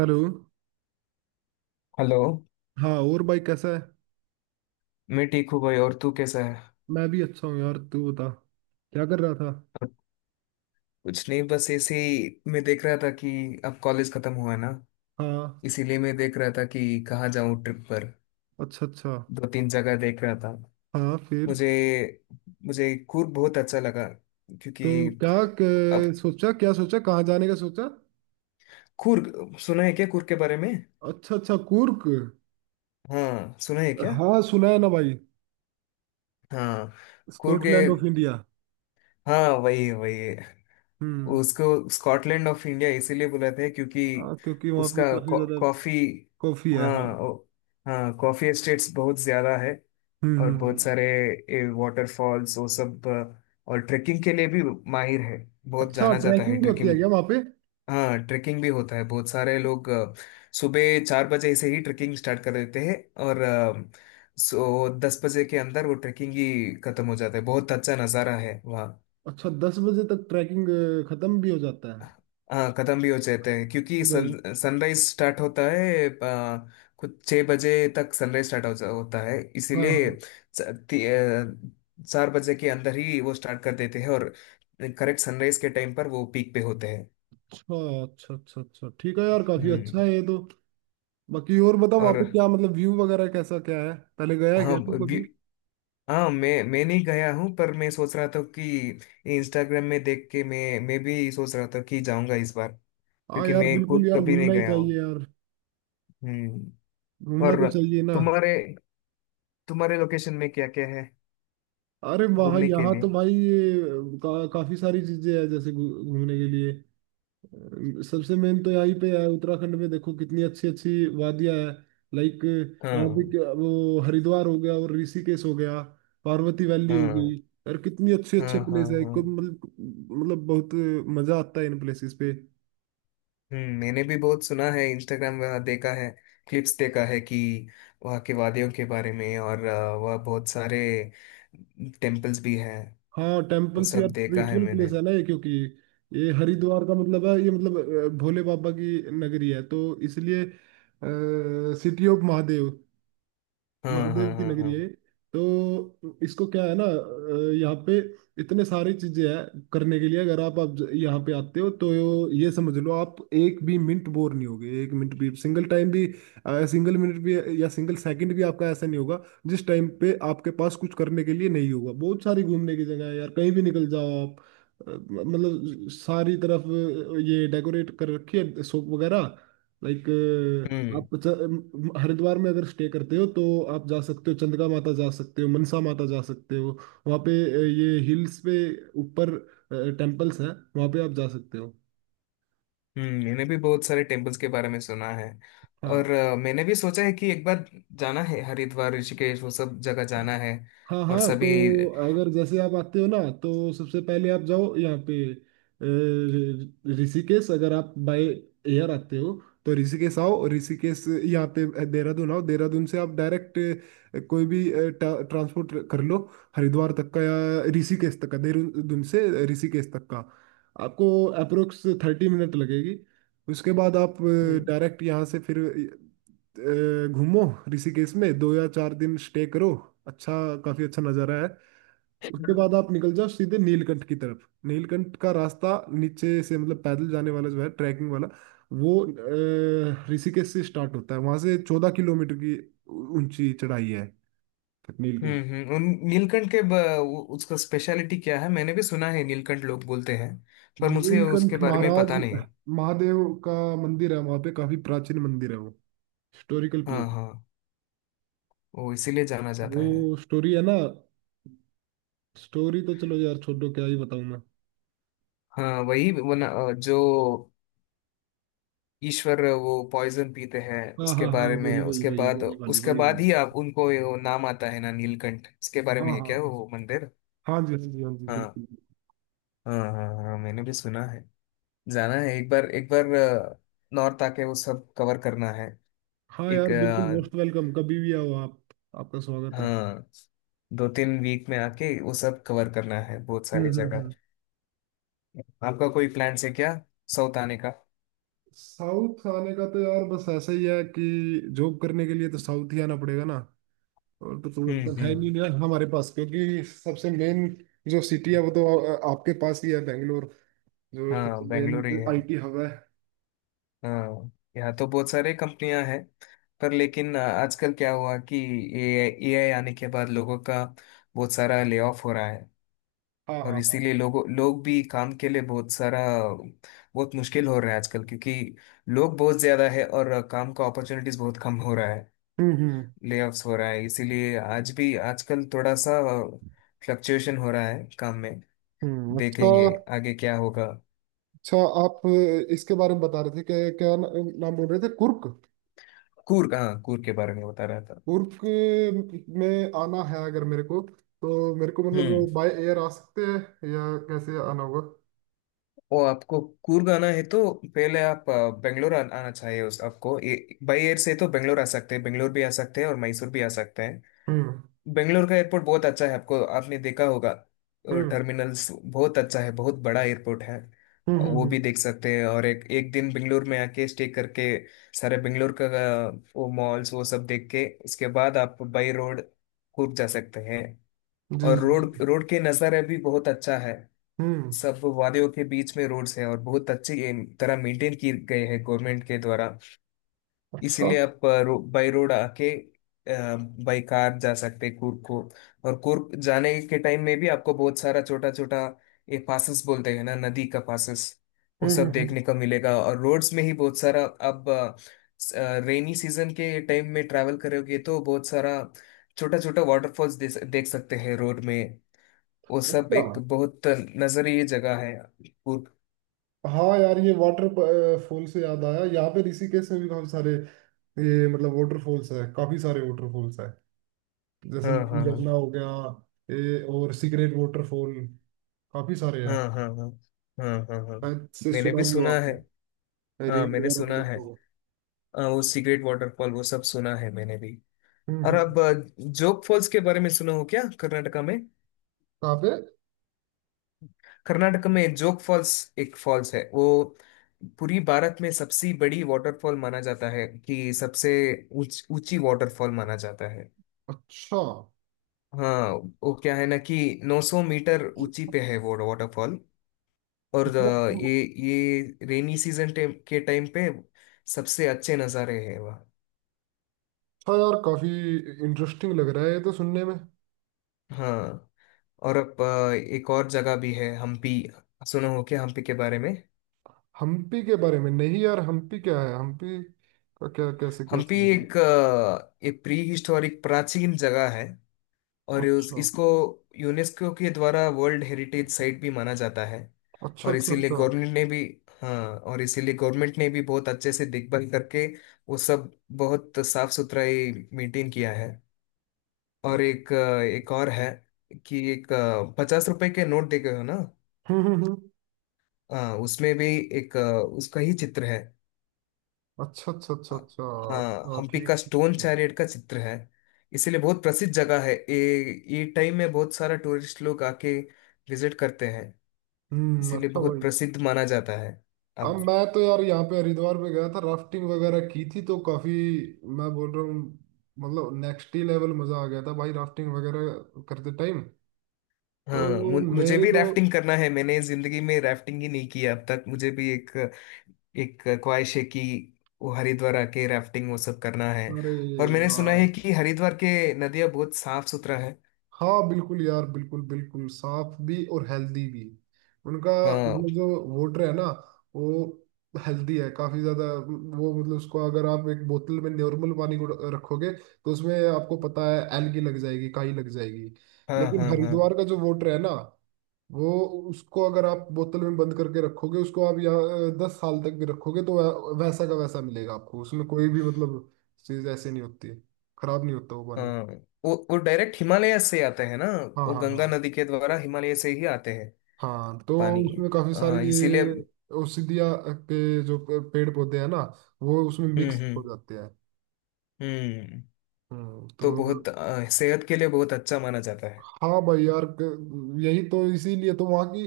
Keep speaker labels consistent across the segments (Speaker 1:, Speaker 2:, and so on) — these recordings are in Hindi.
Speaker 1: हेलो।
Speaker 2: हेलो।
Speaker 1: हाँ, और भाई कैसा है?
Speaker 2: मैं ठीक हूँ भाई, और तू कैसा है?
Speaker 1: मैं भी अच्छा हूँ यार। तू बता, क्या कर रहा था?
Speaker 2: और कुछ नहीं, बस ऐसे ही मैं देख रहा था कि अब कॉलेज खत्म हुआ है ना,
Speaker 1: हाँ।
Speaker 2: इसीलिए मैं देख रहा था कि कहाँ जाऊँ ट्रिप पर।
Speaker 1: अच्छा अच्छा।
Speaker 2: दो तीन जगह देख रहा था।
Speaker 1: हाँ, फिर?
Speaker 2: मुझे मुझे कूर्ग बहुत अच्छा लगा, क्योंकि
Speaker 1: तो क्या
Speaker 2: अब
Speaker 1: सोचा, क्या सोचा, कहाँ जाने का सोचा?
Speaker 2: कूर्ग सुना है क्या, कूर्ग के बारे में?
Speaker 1: अच्छा अच्छा, कूर्क?
Speaker 2: हाँ सुना है क्या?
Speaker 1: हाँ, सुना है ना भाई।
Speaker 2: हाँ कूर्ग,
Speaker 1: स्कॉटलैंड ऑफ इंडिया।
Speaker 2: हाँ वही है, वही है।
Speaker 1: हम्म।
Speaker 2: उसको स्कॉटलैंड ऑफ इंडिया इसीलिए बुलाते हैं क्योंकि
Speaker 1: हाँ, क्योंकि वहाँ पे
Speaker 2: उसका
Speaker 1: काफी ज्यादा
Speaker 2: कॉफी,
Speaker 1: कॉफी है, हाँ।
Speaker 2: हाँ हाँ कॉफी एस्टेट्स बहुत ज्यादा है।
Speaker 1: हम्म
Speaker 2: और
Speaker 1: हम्म
Speaker 2: बहुत
Speaker 1: हम्म।
Speaker 2: सारे वाटरफॉल्स वो सब, और ट्रेकिंग के लिए भी माहिर है, बहुत
Speaker 1: अच्छा,
Speaker 2: जाना जाता है
Speaker 1: ट्रैकिंग भी होती
Speaker 2: ट्रेकिंग।
Speaker 1: है क्या वहाँ पे?
Speaker 2: हाँ ट्रेकिंग भी होता है, बहुत सारे लोग सुबह चार बजे से ही ट्रेकिंग स्टार्ट कर देते हैं। और सो 10 बजे के अंदर वो ट्रेकिंग ही खत्म हो जाता है। बहुत अच्छा नज़ारा है वहाँ।
Speaker 1: अच्छा, 10 बजे तक ट्रैकिंग खत्म भी हो जाता है।
Speaker 2: हाँ खत्म भी हो जाते हैं क्योंकि
Speaker 1: भाई।
Speaker 2: सन सनराइज स्टार्ट होता है, कुछ 6 बजे तक सनराइज स्टार्ट होता है,
Speaker 1: हाँ
Speaker 2: इसीलिए
Speaker 1: हाँ।
Speaker 2: च- ती- 4 बजे के अंदर ही वो स्टार्ट कर देते हैं। और करेक्ट सनराइज के टाइम पर वो पीक पे होते हैं।
Speaker 1: अच्छा अच्छा अच्छा अच्छा, ठीक है यार, काफी अच्छा
Speaker 2: हम्म।
Speaker 1: है ये तो। बाकी और बता, वहां
Speaker 2: और
Speaker 1: पे क्या मतलब व्यू वगैरह कैसा क्या है? पहले गया है
Speaker 2: हाँ
Speaker 1: क्या तू
Speaker 2: व्यू,
Speaker 1: कभी?
Speaker 2: हाँ मैं नहीं गया हूँ, पर मैं सोच रहा था कि इंस्टाग्राम में देख के मैं भी सोच रहा था कि जाऊंगा इस बार,
Speaker 1: हाँ
Speaker 2: क्योंकि
Speaker 1: यार,
Speaker 2: मैं
Speaker 1: बिल्कुल
Speaker 2: खुद
Speaker 1: यार,
Speaker 2: कभी नहीं
Speaker 1: घूमना ही
Speaker 2: गया
Speaker 1: चाहिए
Speaker 2: हूँ।
Speaker 1: यार।
Speaker 2: हम्म।
Speaker 1: घूमना तो
Speaker 2: और
Speaker 1: चाहिए ना।
Speaker 2: तुम्हारे तुम्हारे लोकेशन में क्या क्या है
Speaker 1: अरे वहाँ,
Speaker 2: घूमने के
Speaker 1: यहाँ तो
Speaker 2: लिए?
Speaker 1: भाई ये काफी सारी चीजें हैं, जैसे घूमने के लिए। सबसे मेन तो यहीं पे है, उत्तराखंड में देखो कितनी अच्छी अच्छी वादियां हैं। लाइक, यहाँ
Speaker 2: हाँ
Speaker 1: पे वो हरिद्वार हो गया, और ऋषिकेश हो गया, पार्वती वैली हो गई।
Speaker 2: हाँ
Speaker 1: यार कितनी अच्छे
Speaker 2: हाँ
Speaker 1: अच्छे
Speaker 2: हाँ,
Speaker 1: प्लेस है एक
Speaker 2: हाँ।
Speaker 1: को, मतलब, मतलब बहुत मजा आता है इन प्लेसेस पे।
Speaker 2: हम्म, मैंने भी बहुत सुना है, इंस्टाग्राम वहाँ देखा है, क्लिप्स देखा है कि वहाँ के वादियों के बारे में। और वहाँ बहुत सारे टेम्पल्स भी हैं,
Speaker 1: हाँ
Speaker 2: वो
Speaker 1: टेम्पल्स यार,
Speaker 2: सब देखा है
Speaker 1: स्पिरिचुअल
Speaker 2: मैंने।
Speaker 1: प्लेस है ना ये, क्योंकि ये हरिद्वार का मतलब है ये, मतलब भोले बाबा की नगरी है, तो इसलिए सिटी ऑफ महादेव,
Speaker 2: हाँ हाँ
Speaker 1: महादेव की
Speaker 2: हाँ हाँ।
Speaker 1: नगरी है। तो इसको क्या है ना, यहाँ पे इतने सारी चीजें हैं करने के लिए, अगर आप यहाँ पे आते हो तो ये समझ लो आप, एक भी मिनट बोर नहीं होगे, एक मिनट भी, सिंगल टाइम भी, सिंगल मिनट भी, या सिंगल सेकंड भी आपका ऐसा नहीं होगा जिस टाइम पे आपके पास कुछ करने के लिए नहीं होगा। बहुत सारी घूमने की जगह है यार, कहीं भी निकल जाओ आप। मतलब सारी तरफ ये डेकोरेट कर रखी है शॉप वगैरह। लाइक,
Speaker 2: हम्म,
Speaker 1: आप हरिद्वार में अगर स्टे करते हो, तो आप जा सकते हो चंद्रगा माता, जा सकते हो मनसा माता, जा सकते हो वहाँ पे। ये हिल्स पे ऊपर टेम्पल्स हैं, वहाँ पे आप जा सकते हो।
Speaker 2: हम्म, मैंने भी बहुत सारे टेम्पल्स के बारे में सुना है।
Speaker 1: हाँ
Speaker 2: और मैंने भी सोचा है कि एक बार जाना है, हरिद्वार ऋषिकेश वो सब जगह जाना है।
Speaker 1: हाँ
Speaker 2: और
Speaker 1: हाँ, तो
Speaker 2: सभी।
Speaker 1: अगर जैसे आप आते हो ना, तो सबसे पहले आप जाओ यहाँ पे ऋषिकेश, अगर आप बाय एयर आते हो तो ऋषिकेश आओ, ऋषिकेश यहाँ पे। देहरादून आओ, देहरादून से आप डायरेक्ट कोई भी ट्रांसपोर्ट कर लो हरिद्वार तक का या ऋषिकेश तक का। देहरादून से ऋषिकेश तक का आपको अप्रोक्स 30 मिनट लगेगी। उसके बाद आप
Speaker 2: हम्म
Speaker 1: डायरेक्ट यहाँ से फिर घूमो। ऋषिकेश में 2 या 4 दिन स्टे करो। अच्छा, काफी अच्छा नज़ारा है। उसके बाद आप निकल जाओ सीधे नीलकंठ की तरफ। नीलकंठ का रास्ता नीचे से, मतलब पैदल जाने वाला जो है, ट्रैकिंग वाला, वो ऋषिकेश से स्टार्ट होता है। वहां से 14 किलोमीटर की ऊंची चढ़ाई है तक नीलकंठ।
Speaker 2: हम्म। उन नीलकंठ के उसका स्पेशलिटी क्या है? मैंने भी सुना है नीलकंठ लोग बोलते हैं, पर मुझे उसके
Speaker 1: नीलकंठ
Speaker 2: बारे में
Speaker 1: महाराज,
Speaker 2: पता नहीं।
Speaker 1: महादेव का मंदिर है वहां पे, काफी प्राचीन मंदिर है वो, हिस्टोरिकल प्लेस।
Speaker 2: हाँ हाँ, वो इसीलिए जाना जाता
Speaker 1: वो
Speaker 2: है।
Speaker 1: स्टोरी है ना, स्टोरी तो चलो यार छोड़ो, क्या ही बताऊं मैं।
Speaker 2: हाँ वही वो ना, जो ईश्वर वो पॉइजन पीते हैं
Speaker 1: हाँ
Speaker 2: उसके
Speaker 1: हाँ हाँ,
Speaker 2: बारे में,
Speaker 1: वही वही वही, वही वाली,
Speaker 2: उसके
Speaker 1: वही
Speaker 2: बाद
Speaker 1: वाली।
Speaker 2: ही आप उनको ये वो नाम आता है ना नीलकंठ, इसके बारे में
Speaker 1: हाँ
Speaker 2: है
Speaker 1: हाँ।
Speaker 2: क्या वो मंदिर?
Speaker 1: हाँ जी, हाँ जी, हाँ जी,
Speaker 2: हाँ
Speaker 1: बिल्कुल।
Speaker 2: हाँ हाँ हाँ, मैंने भी सुना है। जाना है एक बार, एक बार नॉर्थ आके वो सब कवर करना है।
Speaker 1: हाँ
Speaker 2: एक,
Speaker 1: यार बिल्कुल, मोस्ट वेलकम, कभी भी आओ आप, आपका स्वागत है।
Speaker 2: हाँ, दो तीन वीक में आके वो सब कवर करना है, बहुत सारी जगह।
Speaker 1: हम्म।
Speaker 2: आपका कोई प्लान है क्या साउथ आने का?
Speaker 1: साउथ आने का तो यार बस ऐसा ही है कि जॉब करने के लिए तो साउथ ही आना पड़ेगा ना, और तो है
Speaker 2: हम्म।
Speaker 1: नहीं ना हमारे पास, क्योंकि सबसे मेन जो सिटी है वो तो आपके पास ही है, बेंगलोर, जो सबसे
Speaker 2: हाँ बेंगलोर ही
Speaker 1: मेन
Speaker 2: है,
Speaker 1: आईटी हब है।
Speaker 2: हाँ। यहाँ तो बहुत सारे कंपनियां हैं, पर लेकिन आजकल क्या हुआ कि ए आई आने के बाद लोगों का बहुत सारा ले ऑफ हो रहा है।
Speaker 1: हाँ
Speaker 2: और
Speaker 1: हाँ हाँ।
Speaker 2: इसीलिए लोग भी काम के लिए बहुत सारा, बहुत मुश्किल हो रहा है आजकल, क्योंकि लोग बहुत ज्यादा है और काम का अपॉर्चुनिटीज बहुत कम हो रहा है,
Speaker 1: हम्म हम्म
Speaker 2: लेऑफ्स हो रहा है, इसीलिए आज भी आजकल थोड़ा सा फ्लक्चुएशन हो रहा है काम में।
Speaker 1: हम्म, अच्छा।
Speaker 2: देखेंगे आगे क्या होगा।
Speaker 1: अच्छा, आप इसके बारे में बता रहे थे कि क्या ना, नाम बोल रहे थे, कुर्क।
Speaker 2: कूर्ग, हाँ कूर्ग के बारे में बता रहा था।
Speaker 1: कुर्क में आना है अगर मेरे को, तो मेरे को
Speaker 2: हम्म।
Speaker 1: मतलब बाय एयर आ सकते हैं, या कैसे आना होगा?
Speaker 2: वो आपको कूर्ग आना है तो पहले आप बेंगलोर आना चाहिए, उस आपको बाई एयर से तो बेंगलोर आ सकते हैं, बेंगलोर भी आ सकते हैं और मैसूर भी आ सकते हैं।
Speaker 1: हम्म
Speaker 2: बेंगलोर का एयरपोर्ट बहुत अच्छा है, आपको आपने देखा होगा।
Speaker 1: हम्म
Speaker 2: टर्मिनल्स बहुत अच्छा है, बहुत बड़ा एयरपोर्ट है। वो भी
Speaker 1: हम्म।
Speaker 2: देख सकते हैं, और एक एक दिन बेंगलोर में आके स्टे करके सारे बेंगलोर का अ, वो मॉल्स वो सब देख के उसके बाद आप बाई रोड कुर्ग जा सकते हैं।
Speaker 1: जी
Speaker 2: और
Speaker 1: जी
Speaker 2: रोड
Speaker 1: जी।
Speaker 2: रोड के नज़ारा भी बहुत अच्छा है,
Speaker 1: हम्म,
Speaker 2: सब वादियों के बीच में रोड्स हैं और बहुत अच्छी तरह मेंटेन किए गए हैं गवर्नमेंट के द्वारा।
Speaker 1: अच्छा।
Speaker 2: इसीलिए आप बाई रोड आके बाई कार जा सकते हैं कुर्ग को। और कुर्ग जाने के टाइम में भी आपको बहुत सारा छोटा छोटा, ये पासेस बोलते हैं ना नदी का पासेस, वो सब
Speaker 1: हम्म।
Speaker 2: देखने को मिलेगा। और रोड्स में ही बहुत सारा, अब रेनी सीजन के टाइम में ट्रैवल करोगे तो बहुत सारा छोटा छोटा वाटरफॉल्स देख सकते हैं रोड में। वो सब
Speaker 1: अच्छा।
Speaker 2: एक बहुत नजरीय जगह है कुर्ग।
Speaker 1: हाँ यार, ये वाटर फॉल से याद आया, यहाँ पे ऋषिकेश में भी काफी सारे ये मतलब वाटरफॉल्स है, काफी सारे वाटरफॉल्स है। जैसे
Speaker 2: हाँ
Speaker 1: नील
Speaker 2: हाँ
Speaker 1: झरना हो गया, ये और सीक्रेट वाटरफॉल, काफी सारे
Speaker 2: हाँ
Speaker 1: हैं।
Speaker 2: हाँ, हाँ हाँ हाँ हाँ, हाँ
Speaker 1: शायद से
Speaker 2: मैंने भी
Speaker 1: सुना भी हो
Speaker 2: सुना है।
Speaker 1: आपने,
Speaker 2: हाँ
Speaker 1: रील
Speaker 2: मैंने
Speaker 1: वगैरह पे
Speaker 2: सुना है।
Speaker 1: देखा होगा।
Speaker 2: वो सिगरेट वाटरफॉल वो सब सुना है मैंने भी।
Speaker 1: हम्म
Speaker 2: और
Speaker 1: हम्म।
Speaker 2: अब जोग फॉल्स के बारे में सुना हो क्या कर्नाटका में?
Speaker 1: काफे।
Speaker 2: कर्नाटका में जोग फॉल्स, एक फॉल्स है वो पूरी भारत में सबसे बड़ी वाटरफॉल माना जाता है, कि सबसे ऊंची वाटरफॉल माना जाता है।
Speaker 1: अच्छा,
Speaker 2: हाँ वो क्या है ना कि 900 मीटर ऊंची पे है वो वाटरफॉल। और ये
Speaker 1: मतलब
Speaker 2: ये रेनी सीजन के टाइम पे सबसे अच्छे नज़ारे हैं वहाँ।
Speaker 1: अच्छा यार, काफी इंटरेस्टिंग लग रहा है ये तो सुनने में।
Speaker 2: हाँ। और अब एक और जगह भी है, हम्पी। सुनो हो क्या हम्पी के बारे में?
Speaker 1: हम्पी के बारे में नहीं यार, हम्पी क्या है? हम्पी का क्या, कैसे, क्या
Speaker 2: हम्पी
Speaker 1: सीन
Speaker 2: एक एक प्री हिस्टोरिक प्राचीन जगह है।
Speaker 1: है?
Speaker 2: और
Speaker 1: अच्छा
Speaker 2: इसको यूनेस्को के द्वारा वर्ल्ड हेरिटेज साइट भी माना जाता है।
Speaker 1: अच्छा
Speaker 2: और
Speaker 1: अच्छा
Speaker 2: इसीलिए
Speaker 1: अच्छा।
Speaker 2: गवर्नमेंट ने भी, हाँ, और इसीलिए गवर्नमेंट ने भी बहुत अच्छे से देखभाल करके वो सब बहुत साफ सुथराई मेंटेन किया है। और एक एक और है कि एक 50 रुपए के नोट देखे हो ना?
Speaker 1: हम्म हम्म, हम्म।
Speaker 2: हाँ उसमें भी एक उसका ही चित्र है।
Speaker 1: अच्छा अच्छा अच्छा अच्छा।
Speaker 2: हाँ,
Speaker 1: अच्छा,
Speaker 2: हम्पी का
Speaker 1: ठीक ठीक।
Speaker 2: स्टोन चैरियट का चित्र है। इसीलिए बहुत प्रसिद्ध जगह है ये टाइम में बहुत सारा टूरिस्ट लोग आके विजिट करते हैं,
Speaker 1: हम्म,
Speaker 2: इसीलिए
Speaker 1: अच्छा
Speaker 2: बहुत
Speaker 1: भाई।
Speaker 2: प्रसिद्ध माना जाता है।
Speaker 1: अब
Speaker 2: अब
Speaker 1: मैं तो यार यहाँ पे हरिद्वार पे गया था, राफ्टिंग वगैरह की थी, तो काफी, मैं बोल रहा हूँ, मतलब नेक्स्ट ही लेवल मजा आ गया था भाई राफ्टिंग वगैरह करते टाइम।
Speaker 2: हाँ,
Speaker 1: तो
Speaker 2: मुझे
Speaker 1: मेरे
Speaker 2: भी
Speaker 1: को,
Speaker 2: राफ्टिंग करना है। मैंने जिंदगी में राफ्टिंग ही नहीं किया अब तक। मुझे भी एक एक ख्वाहिश है कि वो हरिद्वार आके राफ्टिंग वो सब करना है।
Speaker 1: अरे
Speaker 2: और मैंने सुना
Speaker 1: यार,
Speaker 2: है कि हरिद्वार के नदियाँ बहुत साफ सुथरा है।
Speaker 1: हाँ बिल्कुल यार, बिल्कुल बिल्कुल साफ भी और हेल्दी भी। उनका
Speaker 2: हाँ
Speaker 1: मतलब जो वाटर है ना, वो हेल्दी है काफी ज्यादा। वो मतलब, उसको अगर आप एक बोतल में नॉर्मल पानी को रखोगे, तो उसमें आपको पता है एलगी लग जाएगी, काई लग जाएगी।
Speaker 2: हाँ
Speaker 1: लेकिन
Speaker 2: हाँ हाँ
Speaker 1: हरिद्वार का जो वाटर है ना, वो, उसको अगर आप बोतल में बंद करके रखोगे, उसको आप यहाँ 10 साल तक भी रखोगे तो वैसा का वैसा मिलेगा आपको, उसमें कोई भी मतलब चीज ऐसे नहीं होती है, खराब नहीं होता वो पानी।
Speaker 2: हाँ। वो डायरेक्ट हिमालय से आते हैं ना,
Speaker 1: हाँ
Speaker 2: वो
Speaker 1: हाँ
Speaker 2: गंगा
Speaker 1: हाँ
Speaker 2: नदी के द्वारा हिमालय से ही आते हैं
Speaker 1: हाँ, तो
Speaker 2: पानी।
Speaker 1: उसमें काफी सारी
Speaker 2: हाँ इसीलिए।
Speaker 1: ये
Speaker 2: हम्म,
Speaker 1: औषधिया के जो पेड़ पौधे हैं ना, वो उसमें मिक्स
Speaker 2: हम्म,
Speaker 1: हो जाते हैं।
Speaker 2: हम्म
Speaker 1: हम्म, तो
Speaker 2: तो बहुत सेहत के लिए बहुत अच्छा माना जाता है।
Speaker 1: हाँ भाई यार, यही तो, इसीलिए तो वहाँ की,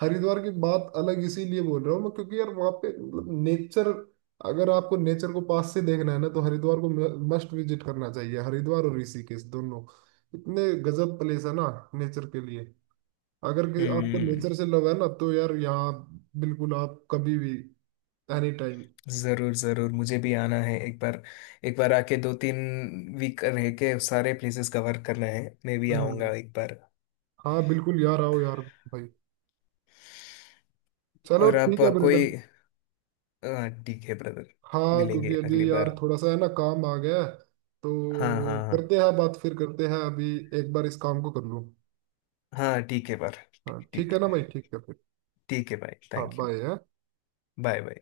Speaker 1: हरिद्वार की बात अलग इसीलिए बोल रहा हूँ मैं, क्योंकि यार वहाँ पे मतलब नेचर, अगर आपको नेचर को पास से देखना है ना, तो हरिद्वार को मस्ट विजिट करना चाहिए, हरिद्वार और ऋषिकेश दोनों, इतने गजब प्लेस है ना नेचर के लिए। अगर कि आपको
Speaker 2: हम्म।
Speaker 1: नेचर से लव है ना, तो यार यहाँ बिल्कुल आप कभी भी, एनी टाइम।
Speaker 2: जरूर जरूर, मुझे भी आना है एक बार। एक बार आके दो तीन वीक रह के सारे प्लेसेस कवर करना है, मैं भी
Speaker 1: हम्म।
Speaker 2: आऊंगा एक बार।
Speaker 1: हाँ बिल्कुल यार, आओ यार भाई। चलो
Speaker 2: और आप
Speaker 1: ठीक है
Speaker 2: कोई
Speaker 1: ब्रदर।
Speaker 2: ठीक है ब्रदर,
Speaker 1: हाँ,
Speaker 2: मिलेंगे
Speaker 1: क्योंकि
Speaker 2: अगली
Speaker 1: अभी यार
Speaker 2: बार।
Speaker 1: थोड़ा सा है ना काम आ गया है,
Speaker 2: हाँ
Speaker 1: तो
Speaker 2: हाँ हाँ,
Speaker 1: करते हैं बात, फिर करते हैं, अभी एक बार इस काम को कर लूँ।
Speaker 2: हाँ ठीक है बार,
Speaker 1: हाँ
Speaker 2: ठीक
Speaker 1: ठीक है ना भाई, ठीक है फिर।
Speaker 2: ठीक है भाई
Speaker 1: हाँ,
Speaker 2: thank you.
Speaker 1: Bye.
Speaker 2: Bye bye.